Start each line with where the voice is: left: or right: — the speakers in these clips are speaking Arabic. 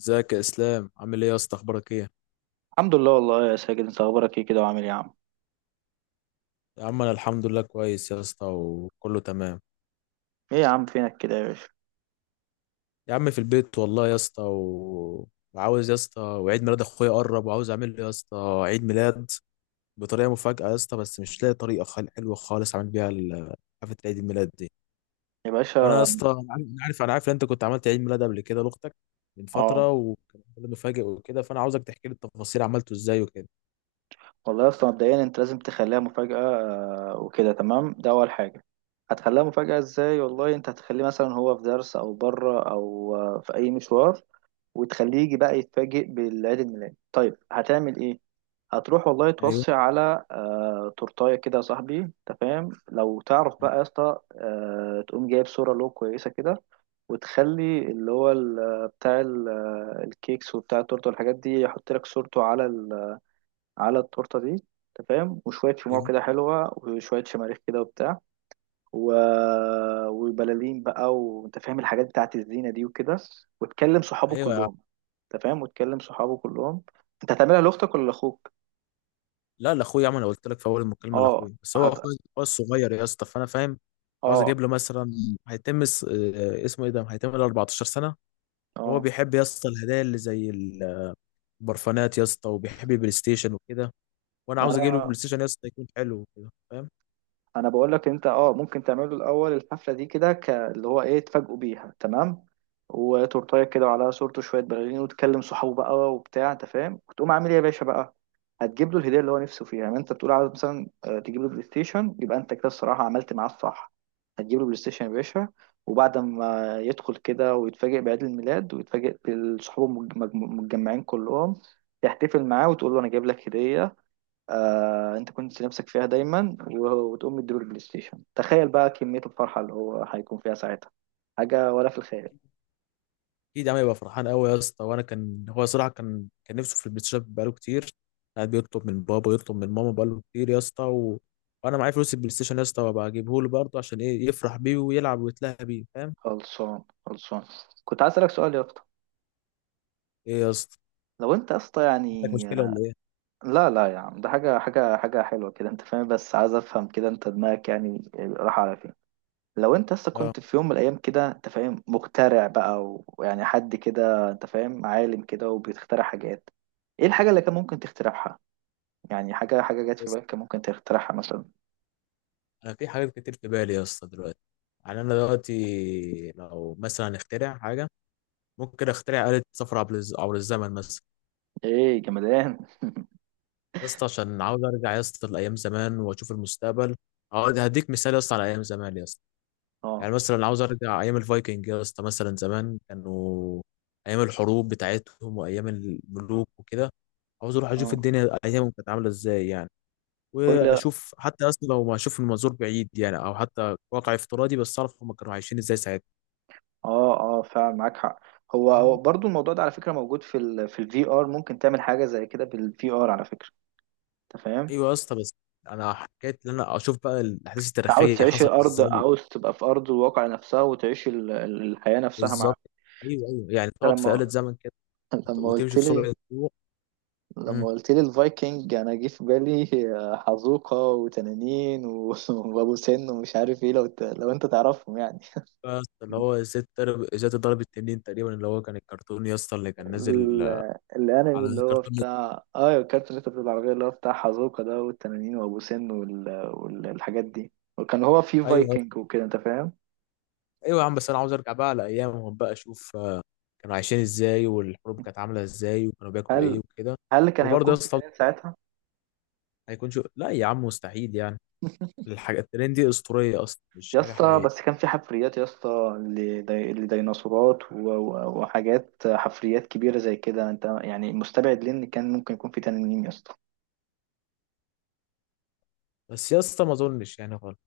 left: ازيك يا اسلام؟ عامل ايه يا اسطى؟ اخبارك ايه؟
right: الحمد لله، والله يا ساجد، انت اخبارك ايه كده وعامل ايه يا عم؟
left: يا عم انا الحمد لله، كويس يا اسطى وكله تمام.
right: ايه يا عم، فينك كده يا باشا؟
left: يا عم في البيت والله يا اسطى وعاوز يا اسطى، وعيد ميلاد اخويا قرب وعاوز اعمل له يا اسطى عيد ميلاد بطريقه مفاجاه يا اسطى. بس مش لاقي طريقه حلوه خالص اعمل بيها حفله عيد الميلاد دي.
right: يا
left: فانا يا
right: باشا.
left: اسطى، انا عارف ان انت كنت عملت عيد ميلاد قبل كده لاختك من
right: اه
left: فتره، وكان ميلاد مفاجئ وكده، فانا عاوزك تحكي لي التفاصيل عملته ازاي وكده.
right: والله يا اسطى، مبدئيا انت لازم تخليها مفاجأة، وكده تمام، ده اول حاجة. هتخليها مفاجأة ازاي؟ والله انت هتخليه مثلا هو في درس او بره او في اي مشوار، وتخليه يجي بقى يتفاجئ بالعيد الميلاد. طيب هتعمل ايه؟ هتروح والله
left: ايوه،
right: توصي على تورتايه كده يا صاحبي، انت فاهم، لو تعرف بقى يا اسطى تقوم جايب صورة له كويسة كده، وتخلي اللي هو بتاع الكيكس وبتاع التورته والحاجات دي يحط لك صورته على على التورته دي، انت فاهم، وشويه شموع
left: ايوه،
right: كده حلوه، وشويه شماريخ كده وبتاع و... وبلالين بقى، وانت فاهم الحاجات بتاعت الزينه دي وكده، وتكلم صحابه
left: ايوه.
right: كلهم، انت فاهم، وتكلم صحابه كلهم. انت هتعملها لاختك ولا لاخوك؟
left: لا، لاخويا يا عم، انا قلت لك في اول المكالمه
right: اه.
left: لاخويا، بس هو
right: هت...
left: اخويا هو الصغير يا اسطى، فانا فاهم. عاوز
right: اه.
left: اجيب له مثلا، هيتم اسمه ايه ده، هيتم له 14 سنه. هو
right: اه،
left: بيحب يا اسطى الهدايا اللي زي البرفانات يا اسطى، وبيحب البلاي ستيشن وكده. وانا
right: ما
left: عاوز اجيب له
right: انا
left: بلاي ستيشن يا اسطى يكون حلو وكده، فاهم.
right: انا بقول لك، انت اه ممكن تعملوا الاول الحفله دي كده، اللي هو ايه، تفاجئوا بيها، تمام، وتورتايه كده وعلى صورته شويه بلالين، وتكلم صحابه بقى وبتاع، انت فاهم، وتقوم عامل ايه يا باشا بقى. هتجيب له الهديه اللي هو نفسه فيها، يعني انت بتقول عاوز مثلا، تجيب له بلاي ستيشن، يبقى انت كده الصراحه عملت معاه الصح. هتجيب له بلاي ستيشن يا باشا، وبعد ما يدخل كده ويتفاجئ بعيد الميلاد ويتفاجئ بصحابه متجمعين كلهم، تحتفل معاه وتقول له انا جايب لك هديه، آه انت كنت نفسك فيها دايما، وتقوم مديله البلاي ستيشن. تخيل بقى كمية الفرحة اللي هو هيكون فيها ساعتها، حاجة ولا في الخيال.
left: اكيد يا عم، يبقى فرحان قوي يا اسطى. وانا كان هو صراحه كان نفسه في البلاي ستيشن بقاله كتير. قاعد بيطلب من بابا، يطلب من ماما بقاله كتير يا اسطى، وانا معايا فلوس البلاي ستيشن يا اسطى، وابقى اجيبه له برضه، عشان ايه، يفرح بيه ويلعب ويتلهى بيه، فاهم.
right: خلصان، كنت عايز اسألك سؤال يا اسطى.
left: ايه يا اسطى،
right: لو انت يا اسطى
left: عندك
right: يعني،
left: مشكله ولا ايه؟
right: لا لا يا عم، ده حاجة حلوة كده، انت فاهم، بس عايز افهم كده انت دماغك يعني راح على فين. لو انت اصلا
left: اه.
right: كنت في يوم من الايام كده، انت فاهم، مخترع بقى ويعني حد كده، انت فاهم، عالم كده وبيخترع حاجات، ايه الحاجة اللي كان ممكن تخترعها؟ يعني حاجة، جت في
left: بس
right: بالك كان ممكن تخترعها مثلا.
left: انا في حاجات كتير في بالي يا اسطى دلوقتي. يعني انا دلوقتي لو مثلا اخترع حاجه، ممكن اخترع آلة سفر عبر عبر الزمن مثلا.
right: ايه جمدان.
left: يا اسطى، عشان عاوز ارجع يا اسطى لايام زمان واشوف المستقبل. هديك مثال يا اسطى على ايام زمان يا اسطى.
right: اه
left: يعني مثلا عاوز ارجع ايام الفايكنج يا اسطى، مثلا زمان كانوا ايام الحروب بتاعتهم وايام الملوك وكده. عاوز اروح اشوف
right: اه.
left: الدنيا ايامهم كانت عامله ازاي يعني.
right: كل اه،
left: واشوف حتى، اصلا لو ما اشوف من منظور بعيد يعني، او حتى واقع افتراضي، بس اعرف هم كانوا عايشين ازاي ساعتها.
right: اه فعلا معاك حق. هو برضو الموضوع ده على فكره موجود في ال في الفي ار، ممكن تعمل حاجه زي كده بالفي ار على فكره، انت فاهم.
left: ايوه يا اسطى. بس انا حكيت ان انا اشوف بقى الاحداث
right: انت عاوز
left: التاريخيه
right: تعيش
left: حصلت
right: الارض،
left: ازاي.
right: عاوز تبقى في ارض الواقع نفسها وتعيش الحياه نفسها مع.
left: بالظبط. ايوه، ايوه، يعني
right: أنت
left: تقعد في
right: لما
left: آلة زمن كده
right: لما قلت
left: وتمشي في
right: لي
left: سرعه الضوء.
right: لما
left: امم
right: قلت لي الفايكنج، انا جه في بالي حزوقه وتنانين وابو سن ومش عارف ايه، لو انت تعرفهم يعني.
left: بس اللي هو ازاي تضرب التنين تقريبا اللي هو كان الكرتون يا اسطى اللي كان نازل
right: الانمي
left: على
right: اللي هو
left: الكرتون.
right: بتاع الكارت اللي انت بتقول العربيه، اللي هو بتاع حازوكا ده والتنانين وابو سن والحاجات دي، وكان هو في
left: ايوه، ايوه.
right: فايكنج وكده، انت فاهم.
left: أيوة يا عم، بس انا عاوز ارجع بقى على ايامهم بقى، اشوف كانوا عايشين ازاي، والحروب كانت عامله ازاي، وكانوا بياكلوا ايه
right: هل
left: وكده.
right: هل كان
left: وبرضه
right: هيكون
left: يا
right: في
left: اسطى،
right: تنانين ساعتها؟
left: هيكون شو، لا يا عم مستحيل يعني. الحاجة الترند دي أسطورية أصلا، مش
right: يا
left: حاجة
right: اسطى
left: حقيقية.
right: بس كان في حفريات يا اسطى، لديناصورات وحاجات حفريات كبيره زي كده، انت يعني مستبعد ليه ان كان ممكن يكون في تنانين يا اسطى؟
left: بس يا اسطى ما أظنش يعني خالص،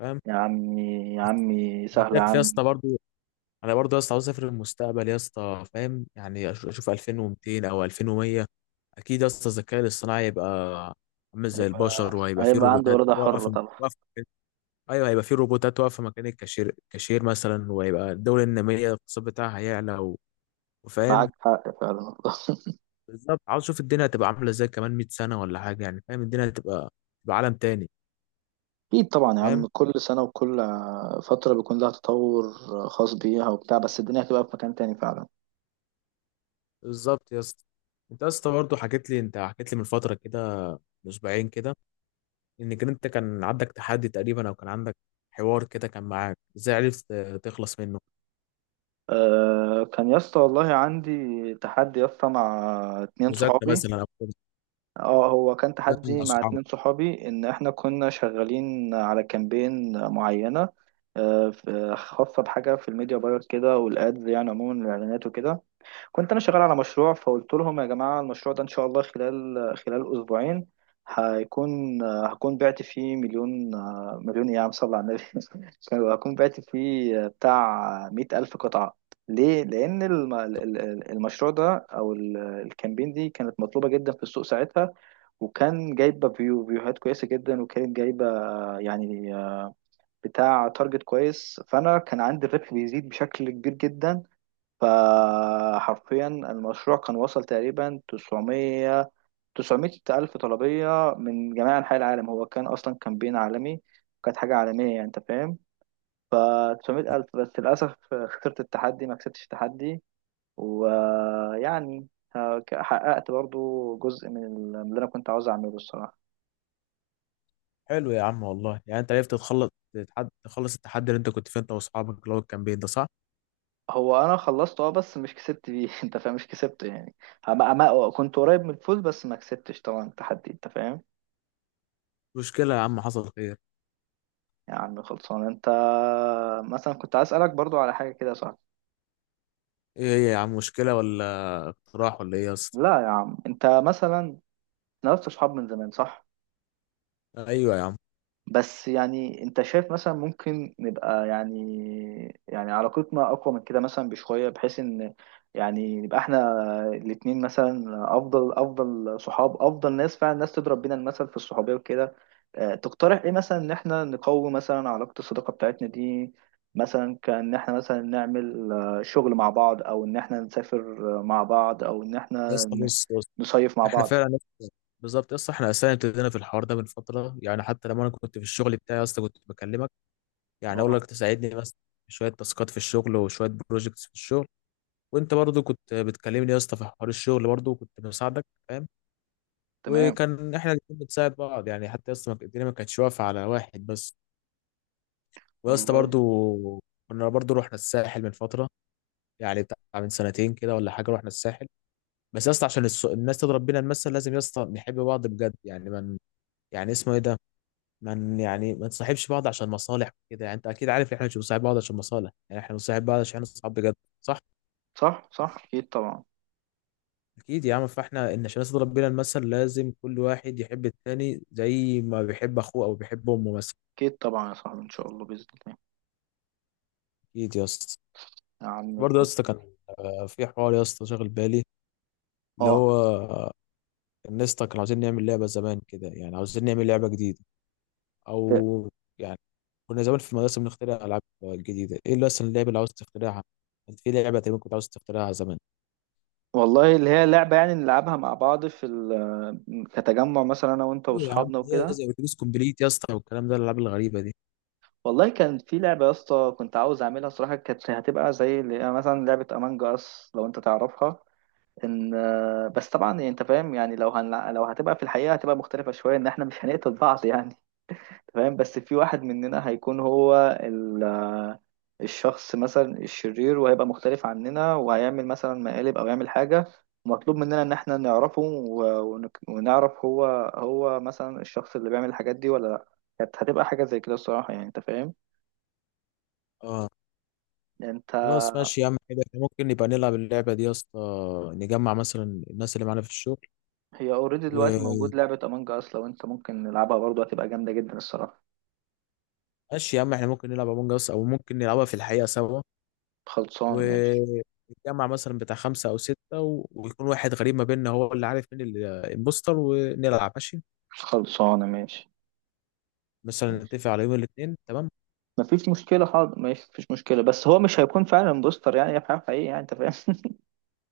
left: فاهم.
right: يا عمي يا عمي،
left: أنا
right: سهله يا
left: شايف
right: عم.
left: يا اسطى، برضو أنا برضو يا اسطى عاوز أسافر المستقبل يا اسطى، فاهم، يعني أشوف 2200 أو 2100. أكيد يا اسطى الذكاء الاصطناعي هيبقى عامل زي
right: هيبقى
left: البشر، وهيبقى فيه
right: هيبقى عنده
left: روبوتات
right: اراده حره
left: واقفة
right: طبعا.
left: واقفة أيوه، هيبقى فيه روبوتات واقفة مكان الكاشير مثلا، وهيبقى الدولة النامية الاقتصاد بتاعها هيعلى وفاهم.
right: معاك حق فعلا.
left: بالظبط، عاوز اشوف الدنيا هتبقى عامله ازاي كمان 100 سنه ولا حاجه يعني، فاهم الدنيا هتبقى تبقى عالم تاني.
right: أكيد طبعا يا
left: فاهم،
right: عم، كل سنة وكل فترة بيكون لها تطور خاص بيها وبتاع، بس الدنيا هتبقى في مكان تاني فعلا.
left: بالظبط يا اسطى. انت يا اسطى برضه حكيت لي من فتره كده، من اسبوعين كده، انك انت كان عندك تحدي تقريبا، او كان عندك حوار كده كان معاك، ازاي عرفت تخلص منه؟
right: أه، كان يا اسطى والله عندي تحدي يا اسطى مع اتنين
left: مذاكره
right: صحابي.
left: مثلا او كده،
right: اه، هو كان
left: مذاكره مع
right: تحدي مع
left: اصحابك.
right: اتنين صحابي، ان احنا كنا شغالين على كامبين معينة. أه خاصة بحاجة في الميديا باير كده والادز، يعني عموما الاعلانات وكده. كنت انا شغال على مشروع، فقلت لهم يا جماعه، المشروع ده ان شاء الله خلال اسبوعين هيكون هكون بعت فيه مليون. مليون ايه يا عم، صل على النبي. هكون بعت فيه بتاع مئة ألف قطعة. ليه؟ لأن المشروع ده أو الكامبين دي كانت مطلوبة جدا في السوق ساعتها، وكان جايبة فيوهات كويسة جدا، وكانت جايبة يعني بتاع تارجت كويس، فأنا كان عندي الربح بيزيد بشكل كبير جدا. فحرفيا المشروع كان وصل تقريبا 900، 900 ألف طلبية من جميع أنحاء العالم، هو كان أصلا كامبين عالمي، كانت حاجة عالمية يعني، أنت فاهم. ف 900 ألف، بس للأسف خسرت التحدي، ما كسبتش التحدي. ويعني حققت برضو جزء من من اللي أنا كنت عاوز أعمله الصراحة.
left: حلو يا عم والله، يعني انت عرفت تخلص، تخلص التحدي اللي انت كنت فيه انت واصحابك، اللي هو الكامبين ده، صح؟
right: هو أنا خلصت أه، بس مش كسبت بيه. أنت فاهم، مش كسبت يعني. كنت قريب من الفوز، بس ما كسبتش طبعا التحدي، أنت فاهم.
left: مشكله يا عم، حصل خير.
right: يا عم خلصان انت، مثلا كنت عايز اسالك برضو على حاجه كده صح؟
left: ايه هي يا عم، مشكله ولا اقتراح ولا ايه يا اسطى؟
right: لا يا عم، انت مثلا نفس صحاب من زمان صح؟
left: ايوه يا عم.
right: بس يعني انت شايف مثلا ممكن نبقى يعني، علاقتنا اقوى من كده مثلا بشوية، بحيث ان يعني نبقى احنا الاتنين مثلا افضل صحاب، افضل ناس فعلا، الناس تضرب بينا المثل في الصحوبية وكده. اه، تقترح ايه مثلا ان احنا نقوي مثلا علاقة الصداقة بتاعتنا دي؟ مثلا كان احنا مثلا نعمل شغل مع بعض، او ان احنا نسافر اه، مع بعض، او ان
left: يا
right: احنا
left: اسطى بص بص.
right: نصيف مع
left: احنا
right: بعض.
left: فعلا لسه- بالظبط يا اسطى، احنا اساسا ابتدينا في الحوار ده من فتره، يعني حتى لما انا كنت في الشغل بتاعي يا اسطى كنت بكلمك، يعني اقول
right: اه
left: لك تساعدني بس في شويه تاسكات في الشغل وشويه بروجكتس في الشغل. وانت برضو كنت بتكلمني يا اسطى في حوار الشغل برضو، وكنت بساعدك، فاهم.
right: تمام
left: وكان احنا الاتنين بنساعد بعض يعني، حتى يا اسطى الدنيا ما كانتش واقفه على واحد بس. ويا اسطى
right: والله.
left: برضو، كنا برضو رحنا الساحل من فتره، يعني بتاع من سنتين كده ولا حاجه، رحنا الساحل. بس يا اسطى عشان الناس تضرب بينا المثل، لازم يا اسطى نحب بعض بجد يعني. يعني اسمه ايه ده، من يعني ما نصاحبش بعض عشان مصالح كده. يعني انت اكيد عارف ان احنا مش بنصاحب بعض عشان مصالح، يعني احنا بنصاحب بعض عشان احنا اصحاب بجد، صح.
right: صح صح، اكيد طبعا.
left: اكيد يا عم، فاحنا ان عشان نصل ربنا المثل، لازم كل واحد يحب التاني زي ما بيحب اخوه او بيحب امه مثلا.
right: اكيد طبعا يا صاحبي، ان شاء الله باذن الله.
left: اكيد يا اسطى.
right: يا عم
left: برضه يا
right: الفضل.
left: اسطى كان في حوار يا اسطى شاغل بالي، اللي
right: اه
left: هو الناس كانوا عاوزين نعمل لعبه زمان كده، يعني عاوزين نعمل لعبه جديده
right: إيه،
left: او يعني، كنا زمان في المدرسه بنخترع العاب جديده. ايه اللي اصلا اللعبه اللي عاوز تخترعها انت، في لعبه تقريبا كنت عاوز تخترعها زمان؟
right: والله اللي هي لعبه يعني نلعبها مع بعض في كتجمع مثلا انا وانت
left: ايوه يا عم،
right: واصحابنا
left: زي
right: وكده.
left: زي اتوبيس كومبليت يا اسطى والكلام ده، الالعاب الغريبه دي.
right: والله كان في لعبه يا اسطى كنت عاوز اعملها صراحه، كانت هتبقى زي اللي هي مثلا لعبه امانج اس لو انت تعرفها. ان، بس طبعا يعني انت فاهم، يعني لو هتبقى في الحقيقه هتبقى مختلفه شويه، ان احنا مش هنقتل بعض يعني. تمام، بس في واحد مننا هيكون هو الشخص مثلا الشرير، وهيبقى مختلف عننا وهيعمل مثلا مقالب او يعمل حاجة، ومطلوب مننا ان احنا نعرفه ونعرف هو مثلا الشخص اللي بيعمل الحاجات دي ولا لا. كانت هتبقى حاجة زي كده الصراحة، يعني انت فاهم.
left: اه.
right: يعني انت
left: خلاص ماشي يا عم حلو. إحنا ممكن نبقى نلعب اللعبه دي يا اسطى، نجمع مثلا الناس اللي معانا في الشغل.
right: هي اوريدي دلوقتي موجود
left: وماشي
right: لعبة امانج اس، لو انت ممكن نلعبها برضه هتبقى جامدة جدا الصراحة.
left: يا عم، احنا ممكن نلعب امونج اس، او ممكن نلعبها في الحقيقه سوا.
right: خلصان ماشي.
left: ونتجمع مثلا بتاع خمسه او سته ويكون واحد غريب ما بيننا هو اللي عارف مين الامبوستر، ونلعب ماشي.
right: خلصانة ماشي.
left: مثلا
right: ماشي.
left: نتفق على يوم الاثنين، تمام.
right: مفيش مشكلة حاضر ماشي، مفيش مشكلة، بس هو مش هيكون فعلا بوستر يعني هي حقيقي يعني، انت فاهم.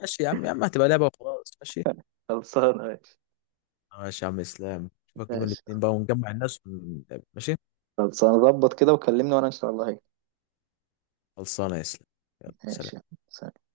left: ماشي يا عم، يا عم هتبقى لعبه وخلاص، ماشي.
right: خلصانة ماشي.
left: ماشي يا عم اسلام، نشوفك يوم
right: ماشي،
left: الاثنين بقى ونجمع الناس ماشي.
right: خلاص هنظبط كده وكلمني وانا ان شاء الله هيك.
left: خلصانه يا اسلام، يلا
right: ماشي.
left: سلام.
right: سلام.